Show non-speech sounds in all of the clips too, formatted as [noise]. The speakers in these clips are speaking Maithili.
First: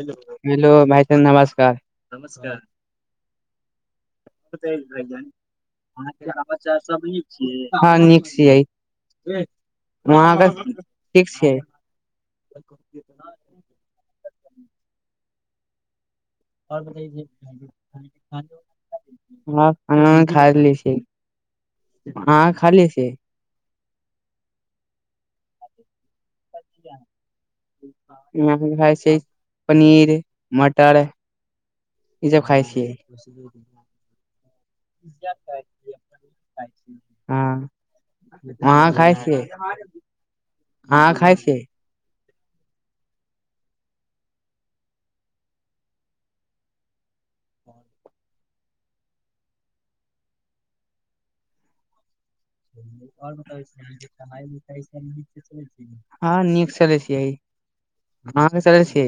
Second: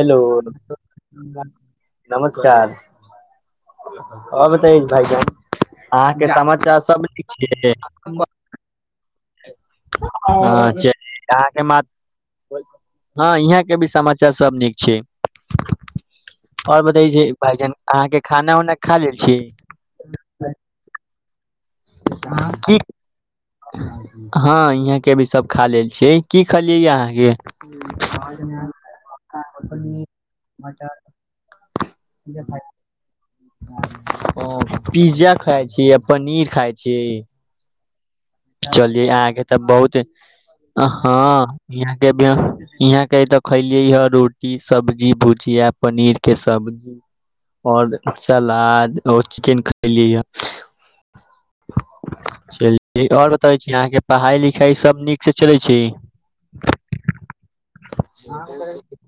हेलो भाईजी नमस्कार नमस्कार आओर बत्यों भाई साहब अहाँके समाचार सब निक छै हँ नीक छियै वहाँके अ च ठीक छियै अहाँके माँ हँ यहाँ के भी समाचार सब नीक छै आओर बते छै भाईजान अहाँके खाना उना खा ले छी हँ खाइले छि हँ यहाँ के भी सब खा लेल छी कि खलियै अहाँके हम खाइ छियै पनीर मटर ईसभ खाई छियै ओ पिज्जा खाइ छीयै आ पनीर खाई छीयै हँ अहाँ चलिये खाइ छियै अहाँके तऽ बहुत अहाँ खाइ हँ छियै यहाँके इहाँ के तऽ खलियै हे रोटी सब्जी भुजिया पनीर के सब्जी और सलाद और चिकेन खलियए य से [unintelligible] आओर बताबै छी अहाँके पढ़ाई लिखाई सब नीक से चलै छै हँ नीक चलै छियै अहाँके चलै छियै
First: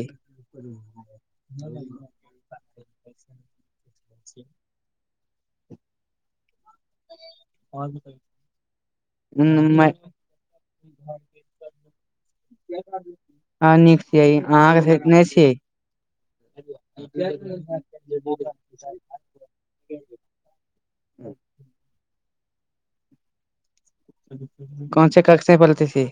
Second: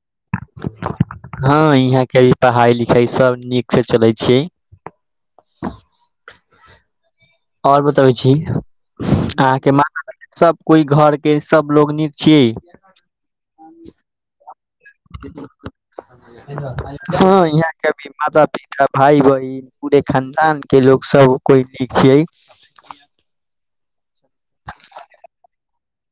हँ इहाँ के पढ़ाई लिखाई सब नीक से चलै छीयै आओर बतबै छी अहाँके माँ सब कोई घर के सब लोग नीक छियै हँ नीक छियै अहाँके नहि छियै हँ यहाँके भी माता पिता भाय बहिन पूरे खानदान के लोग सब कोइ न छैयै ससीिया [unintelligible] कोन सेे कक्षे पढ़त अछि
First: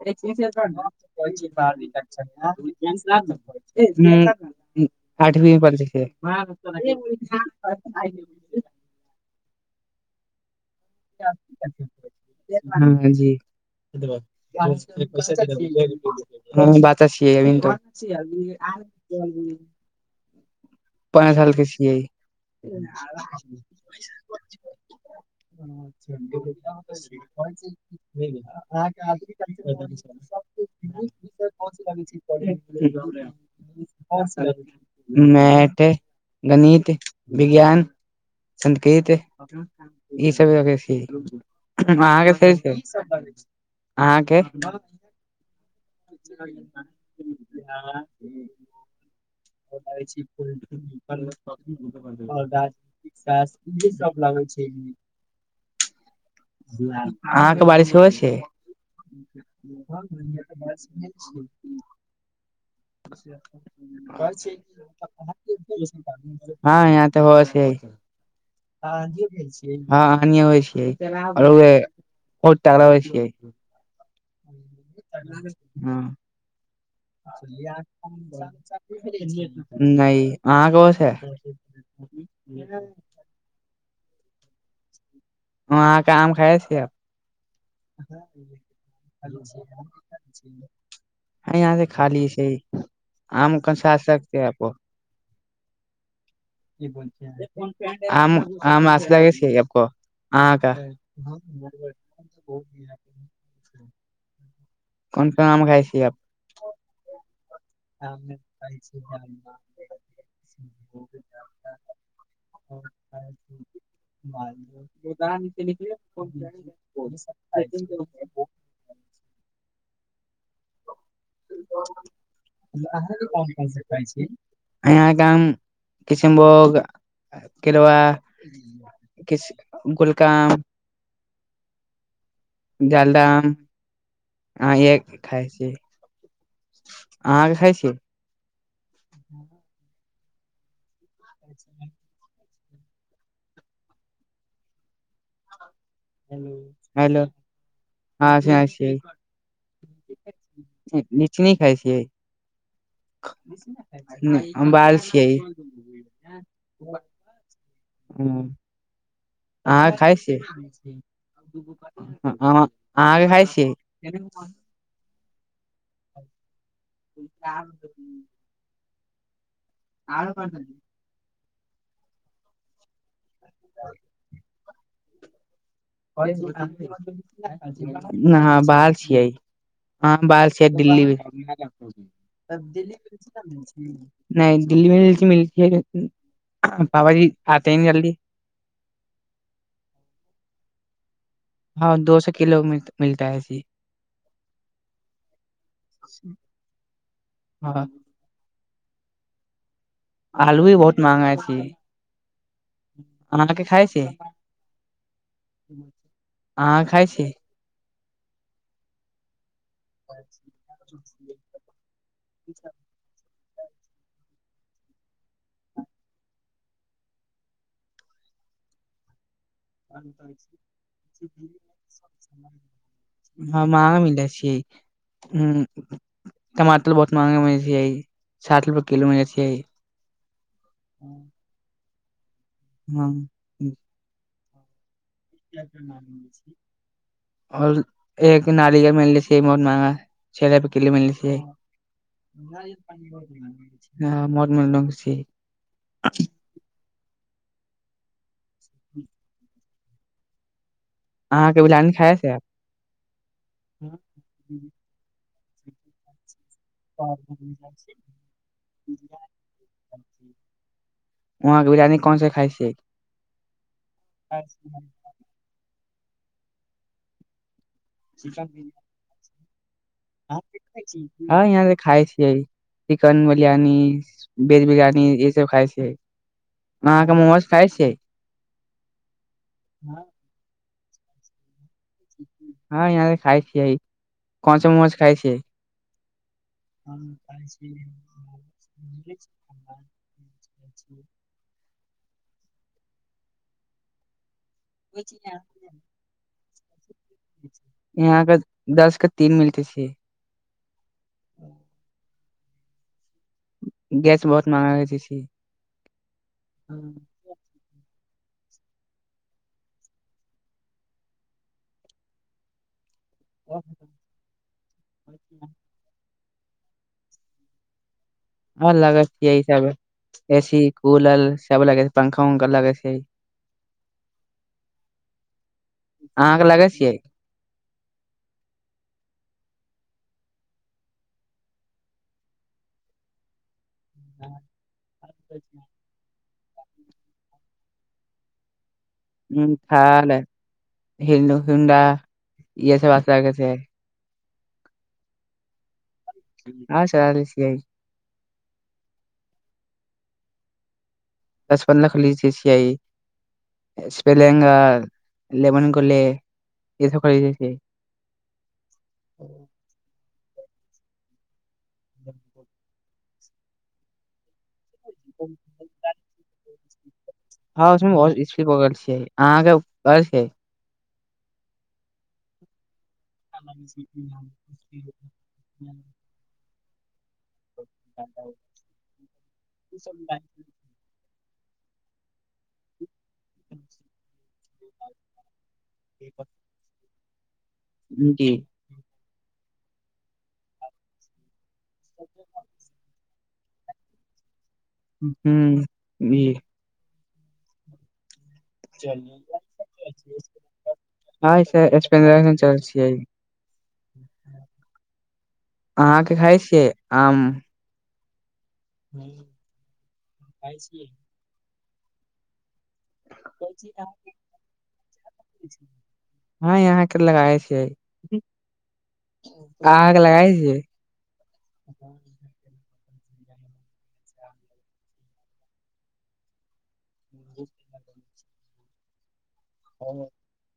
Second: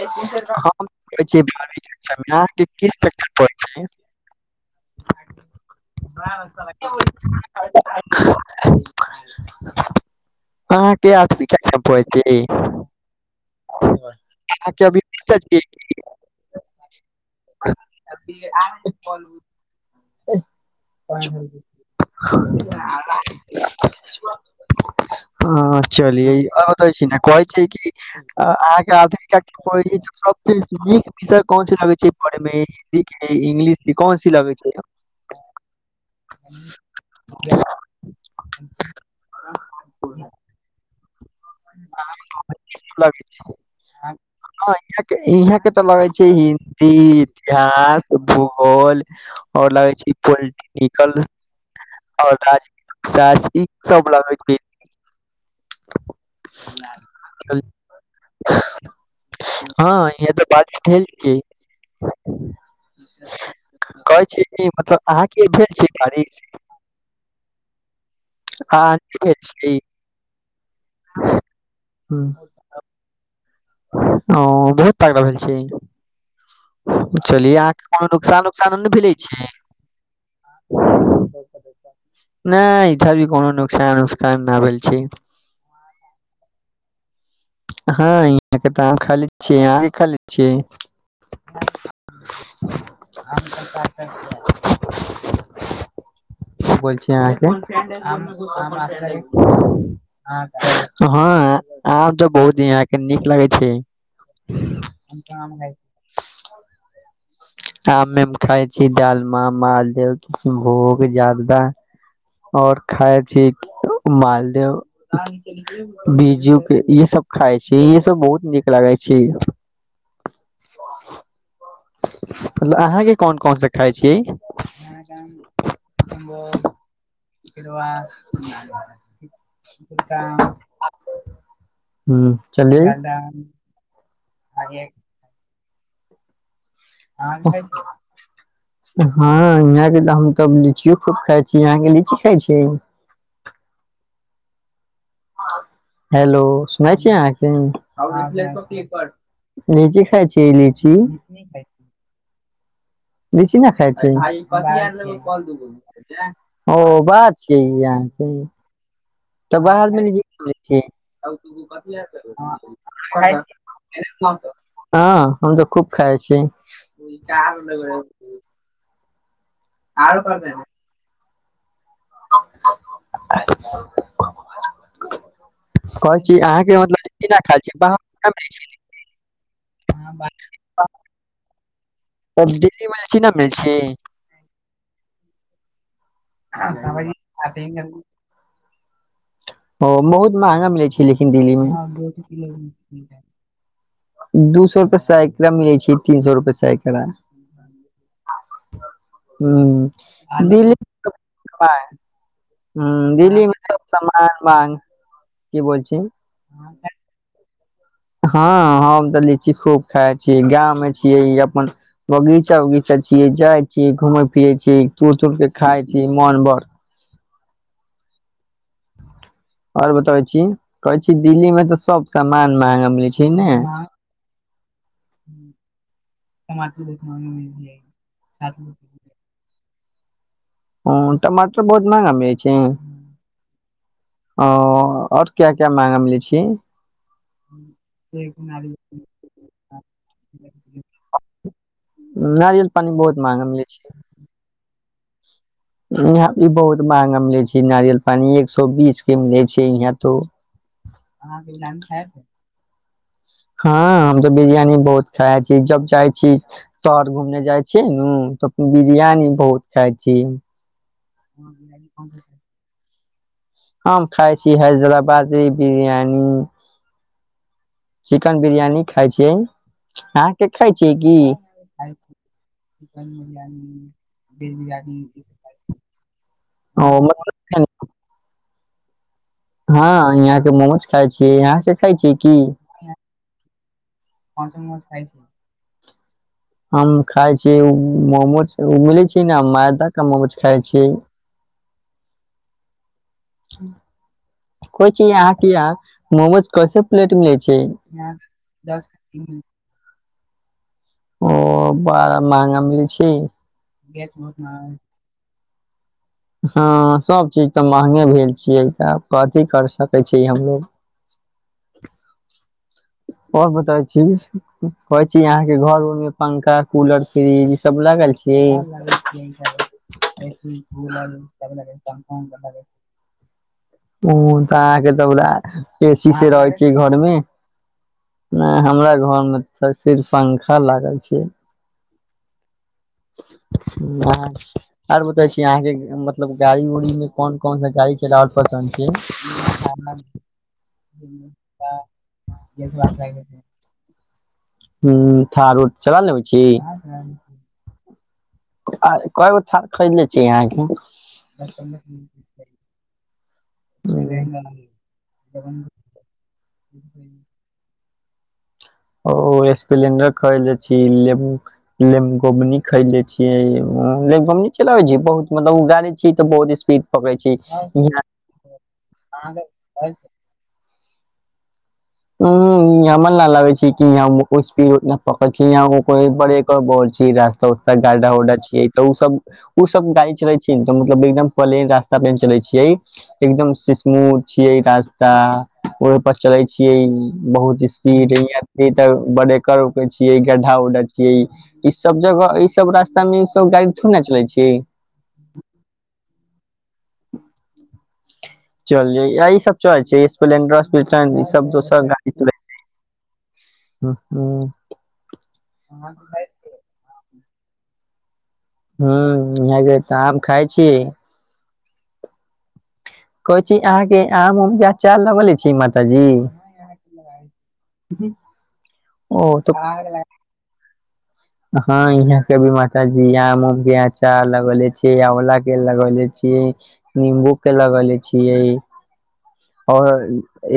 हम कहै छी बारहवीं कक्षा मे, अहाँके किस कक्षा मे पढ़ै छियै आठवी पर्ष [unintelligible] अहाँके आथमी्प [unintelligible] ह जी अहाँके अभी बच्चा हैबाद छी। [unintelligible] ह बच्चा छियै अबी तऽ त पाँच साल के छियै [unintelligible] ह [unintelligible] ह चलियैै छी ने कहै छै कि अहाँके आधन [unintelligible] सब नीक विषय कोनसी लगै छै पढ़ेमे हिन्दी के इंग्लिश के कोनसी लगै छै मैठ गणित विज्ञान संस्कृत ई सब छै अहाँके से छै अच्छा लगै [unintelligible] छै अहाँके हँ इह के इहाँ के तऽ लगै छै हिन्दी इतिहास भुगोल आओर लगै छै पोलिटिकल पो्ट्री आओर राजशास्त्र ई इहे सब लगै लग छै [unintelligible] अहाँके बारिश होय छै हँ इहे तऽ बारिश भेल छीयै घर छै मतलब अहाँके भेल छै बारिश हँ यहाँ तऽ हो से हँ ठीके छीयै हँ अ होइ छियैर हुँ, बहुत टाका होइ छियै [unintelligible] ओ बहुत तागड़ा भेल छीयै हँ कोनो नुकसान उकसान नहि भेले छै नहि अहाँ कोस [unintelligible] [inaudible] नहि इधर भी कोनो नोकसान उसकान नहि भेल छीयै व अहाँके आम खाई छियै हँ यहाँ के तऽ खाली छियै अहाँ खाली छियै ह यहाँ से खाली छै आम कनस सकतेैपो [unintelligible] [inaudible] की बोल छै आम आम अच्छा लगै छै आपको अहाँके अहाँके हँ आ बहुत यहाँ के नीक लागै छै कोन को आम खा छीयै आमे खाय छी डालमा मालदह किष्नभोग जारदा आओर खाई छी मालदेव बिज्जू के ई सब खाय छी ई सब बहुत नीक लागे छै छी मतलब [inaudible] अहाँ के अहाँके कोन काम कोन क से खाय सै छी यहाँ काम [unintelligible] किसनभोग केरवा कि गुलकाम हूँ चलि अह एक खाय छीय अहाँ खाय छीय हँ यहाँ के त हम त लीचियो खूब खाए छीय यहाँ के लीची खाए छीय हेलो सुने छीय हेलो अहाँ अहाँ खाय की छी लीची खाई छी लीची चीनी खाय छियै लीची नहि खाय छीयै हम बाहर छियै ओ बात छिय यहाँ के हूं अहाँ खाय छीय छी अहाँ खाय छिये [inaudible] हँ हम त खूब खाई छी आरो [unintelligible] [inaudible] कहै छी अहाँके मतलब लीची न खाय छी बाहर न मिलै हाँ छै बाहर छियै हँ बाहर छिये दिल्ली तब दिल्ली मे लीची न मिलै छै नहि दिल्ली मे जे छै मिल मिल पाबा जी आते ही नहीं जल्दी ओ बहुत महँगा मिलै छै लेकिन दिल्ली हँ दो सए किलो मिल, मे मिलता है जी दू सौ रुपए सैकड़ा मिलै छै तीन सौ रुपए सैकड़ा हँ हुँ आलू भी दिल्ली बहुत महंगा छी हूँ दिल्ली मे अहाँके सब खाइ छी समान उमान की बोले छी अहाँ खाइ छी हँ हम त लीची खूब खाय छीय गाँव मे छिये अपन बगीचा उगीचा छिये जाय छिये घूमे फिरे छिये तूड़ तूड़ के खाय छिये मोन बड़ और बताबै छी कहै छी दिल्ली मे तऽ सब सामान महंगा मिलै छै ने ह मह अ, मिलै छियै हुँ टमाटर बहुत महंगा मिले छिय साठि रुपए किलो मिल छियै ह टमाटर बहुत महँंगा मिलै छिये हँ ओ ओर क्या क्या मंहगा मिले छी और एक नारियल मिले छै बहुत महंगा छे रुपए किलो मिले छै नारियल पानि बहुत महंगा मिलै छै हँ बहुत [unintelligible] यहाँ ई बहुत महंगा मिले छै नारियल पानी एक सौ बीस के मिले छै यहाँ तो अहाँके बिरयानी खाए छिये हँ हम त बिरयानी बहुत खाइ छी जब चाहै छी शहर घूमने जाइ छीय नुँ त बिरयानी बहुत खाय छीय वहांँ के बिरयानी कोन सा खाइ छियै हम खाइ छी हैदराबादी बिरयानी चिकन बिरयानी खाए छियै अहाँके खाइ छियै की ह यहाँ तऽ खाय छिये चिकन बिरयानी वेज बिरयानी ई सब खाइ छियै ओ मतलब खाए छियै हँ यहाँ के मोमोज खाय छियै यहाँ के खाय छियै की हँ यहाँ त खाय छिये कौन सँ मोमोज खाय छिये हम खाय छीय मोमोज ओ मिलै छै ने मैदा के मोमोज खाय छीय [inaudible] को यहाँके या मोमोज कैसे प्लेट मिलै छै यहाँ के दस के तीन मिलते छै ओ बड़ा महंगा मिलै छै गैस बहुत महंगा रहे छै हँ सब चीज त महंगे भेल छियै तऽ कथी कर सकै छी हमलोग आओर बताबे छी कहइ छी यहाँके घर पंखा कूलर फ्रिज ई सब लागल छै हँ लगै छिये ई सब ए सी कूलर सब लगै छै पंखा ऊंखा लगै छै ओ तऽ अहाँके तऽ एसी से अहाँ के रहै लगे छै छियै घरमे नहि हमरा घर मे त सिर्फ पंखा लागल छै आर बतौ छी आहाँके मतलब गाड़ी उड़ी मे कौन कौन सा गाड़ी चलावल पसन्द छै हम्म, थार हिंडो होंडा इहे सब आस लगे [unintelligible] [unintelligible] छै उ थारू चला लेबै छी आ चलस छीयै आ केगो थार खरीदले छिय अहाँके पचपन्ना खाली जे स आइ [unintelligible] स्पेलंगा अहाँके लेमन गल ईस ख छै ओ स्प्लेंडर खरीदने छी लेमोब खरीले छीय चलाबे छी बहुत मतलब गाड़ी छी तऽ बहुत स्पीड कै छी हँ उसमे बहुत स्पीड पकड़ल छियै अहाँके पकड़ल [unintelligible] छियै [unintelligible] [unintelligible] बल रास्ता उास्ता गा्डा उडा छी तऽ ओ सब ओ सब गाड़ी चल छै मतलब एकदम पलेन रास्ता पे चलै छियै एकदम स्मूथ छियै रास्ता ओहि पर चले छियै बहुत जी अभी त ब्रेकर उकर छीयै गड्ढा उड्ढा छीयै ई सब जगह ई सब रास्ता में ई सब गाड़ी थोड़े ने चले छै हू इ चल ई सब चल छै स्पलेंडर दोसर गाड़ी जाय छिय ह ह आहाँके खाय छियै आम हू इह तऽ आम खाय छी कहै छी अहाँ के आम उमके चाल लगले छी माताजी हँ यहाँ के लगाय छि ओ तऽ अहाँ के लगए छि हँ यहाँ के भी मात जी आमके आचा लगौले छीयै आला के लगौले छीयै नंबू के लगले छिय आओर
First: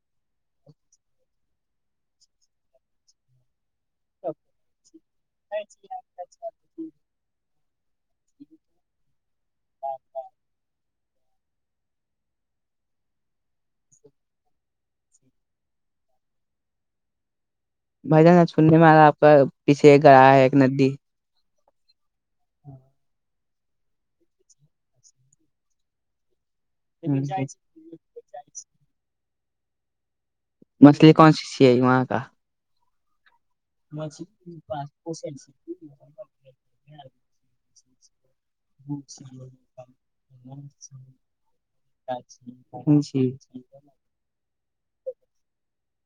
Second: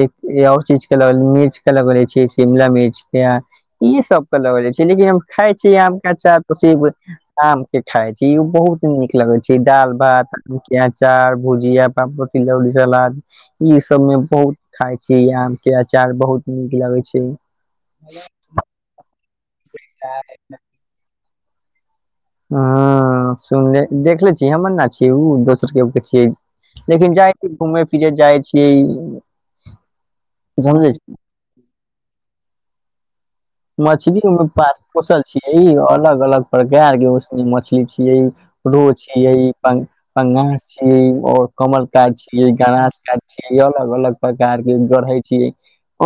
एआओर चीज के ल मिर्च क लगोले छी शिमला मिर्च के ई सब त लगल छै लेकिन हम खाय छी आम के आचार त आम के खाय छी ओ बहुत नीक लगे छै दाल भात आम के चार भुजिया पापर तिलउरी सलाद इ सब में बहुत खाय छी आम के अचार बहुत नीक लगै छै भाइजान सुनने मे आ आपक पीछे एक ग्रा है एक नदी ह सुनले देखले छीय हमर गछि हय ओ दोसर के छिय लेकिन जाइ छी घूमै फिरे जाइ छियै समझे मछली कनसी छियै वहाँ का मछली ओईमे पास पोषल छियै अलग अलग प्रकार के मछली छियै रो छियै पंगास छियै और कमल काज छियै गनास काज जी छिय अलग अलग प्रकार के गढ़े छियै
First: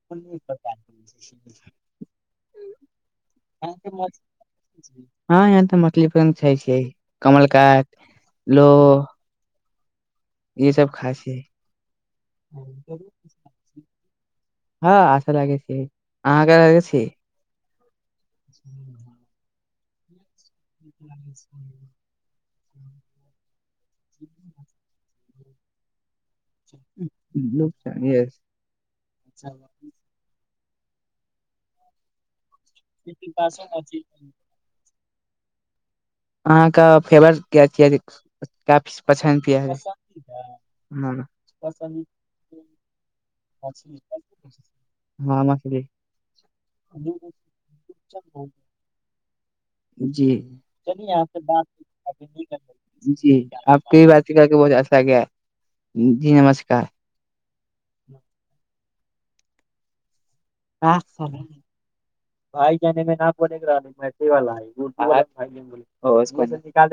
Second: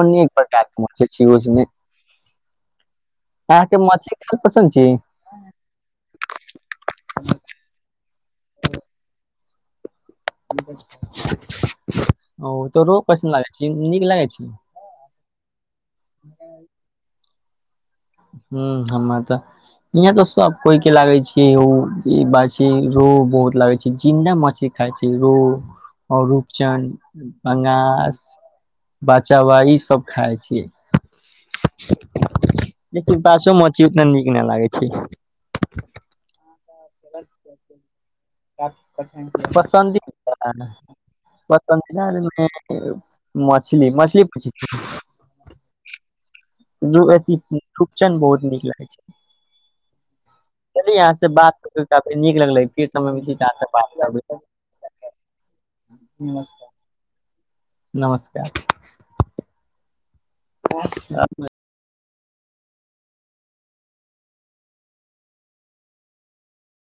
अनेक प्रकार के मचे छी उसमे आँहा के मछली खूब पसंद छी हँ यहाँ तऽ मछली फ छै छै कमल कट लो य सब खासी ओ तो रो पसन्द लागैत छ नीक लागैत छी हँ आच्छा लगै छी अहाँके लागै छी ह हमरा तऽ इहाँ तऽ सब कोई के लागै छियै ई बात रोहु बहुत लागै छै जिन्दा मछली खाई छै रो आओ रुपचन बंगास यस। बचा ई सब खाय छी लेकिन बासो मछी उतना नीक न लागे छै अहाँके फेमस पसन्द हँ पसन्दिदा मछली मछली हँ मछली जो अथी रूपचन बहुत नीक लागै छै चलि अहाँ से बात काफी नीक लगलै फेर समय मिलत तऽ अहाँ से बात करबै [unintelligible] जी नमस्कार नमस्कार [unintelligible] [unintelligible]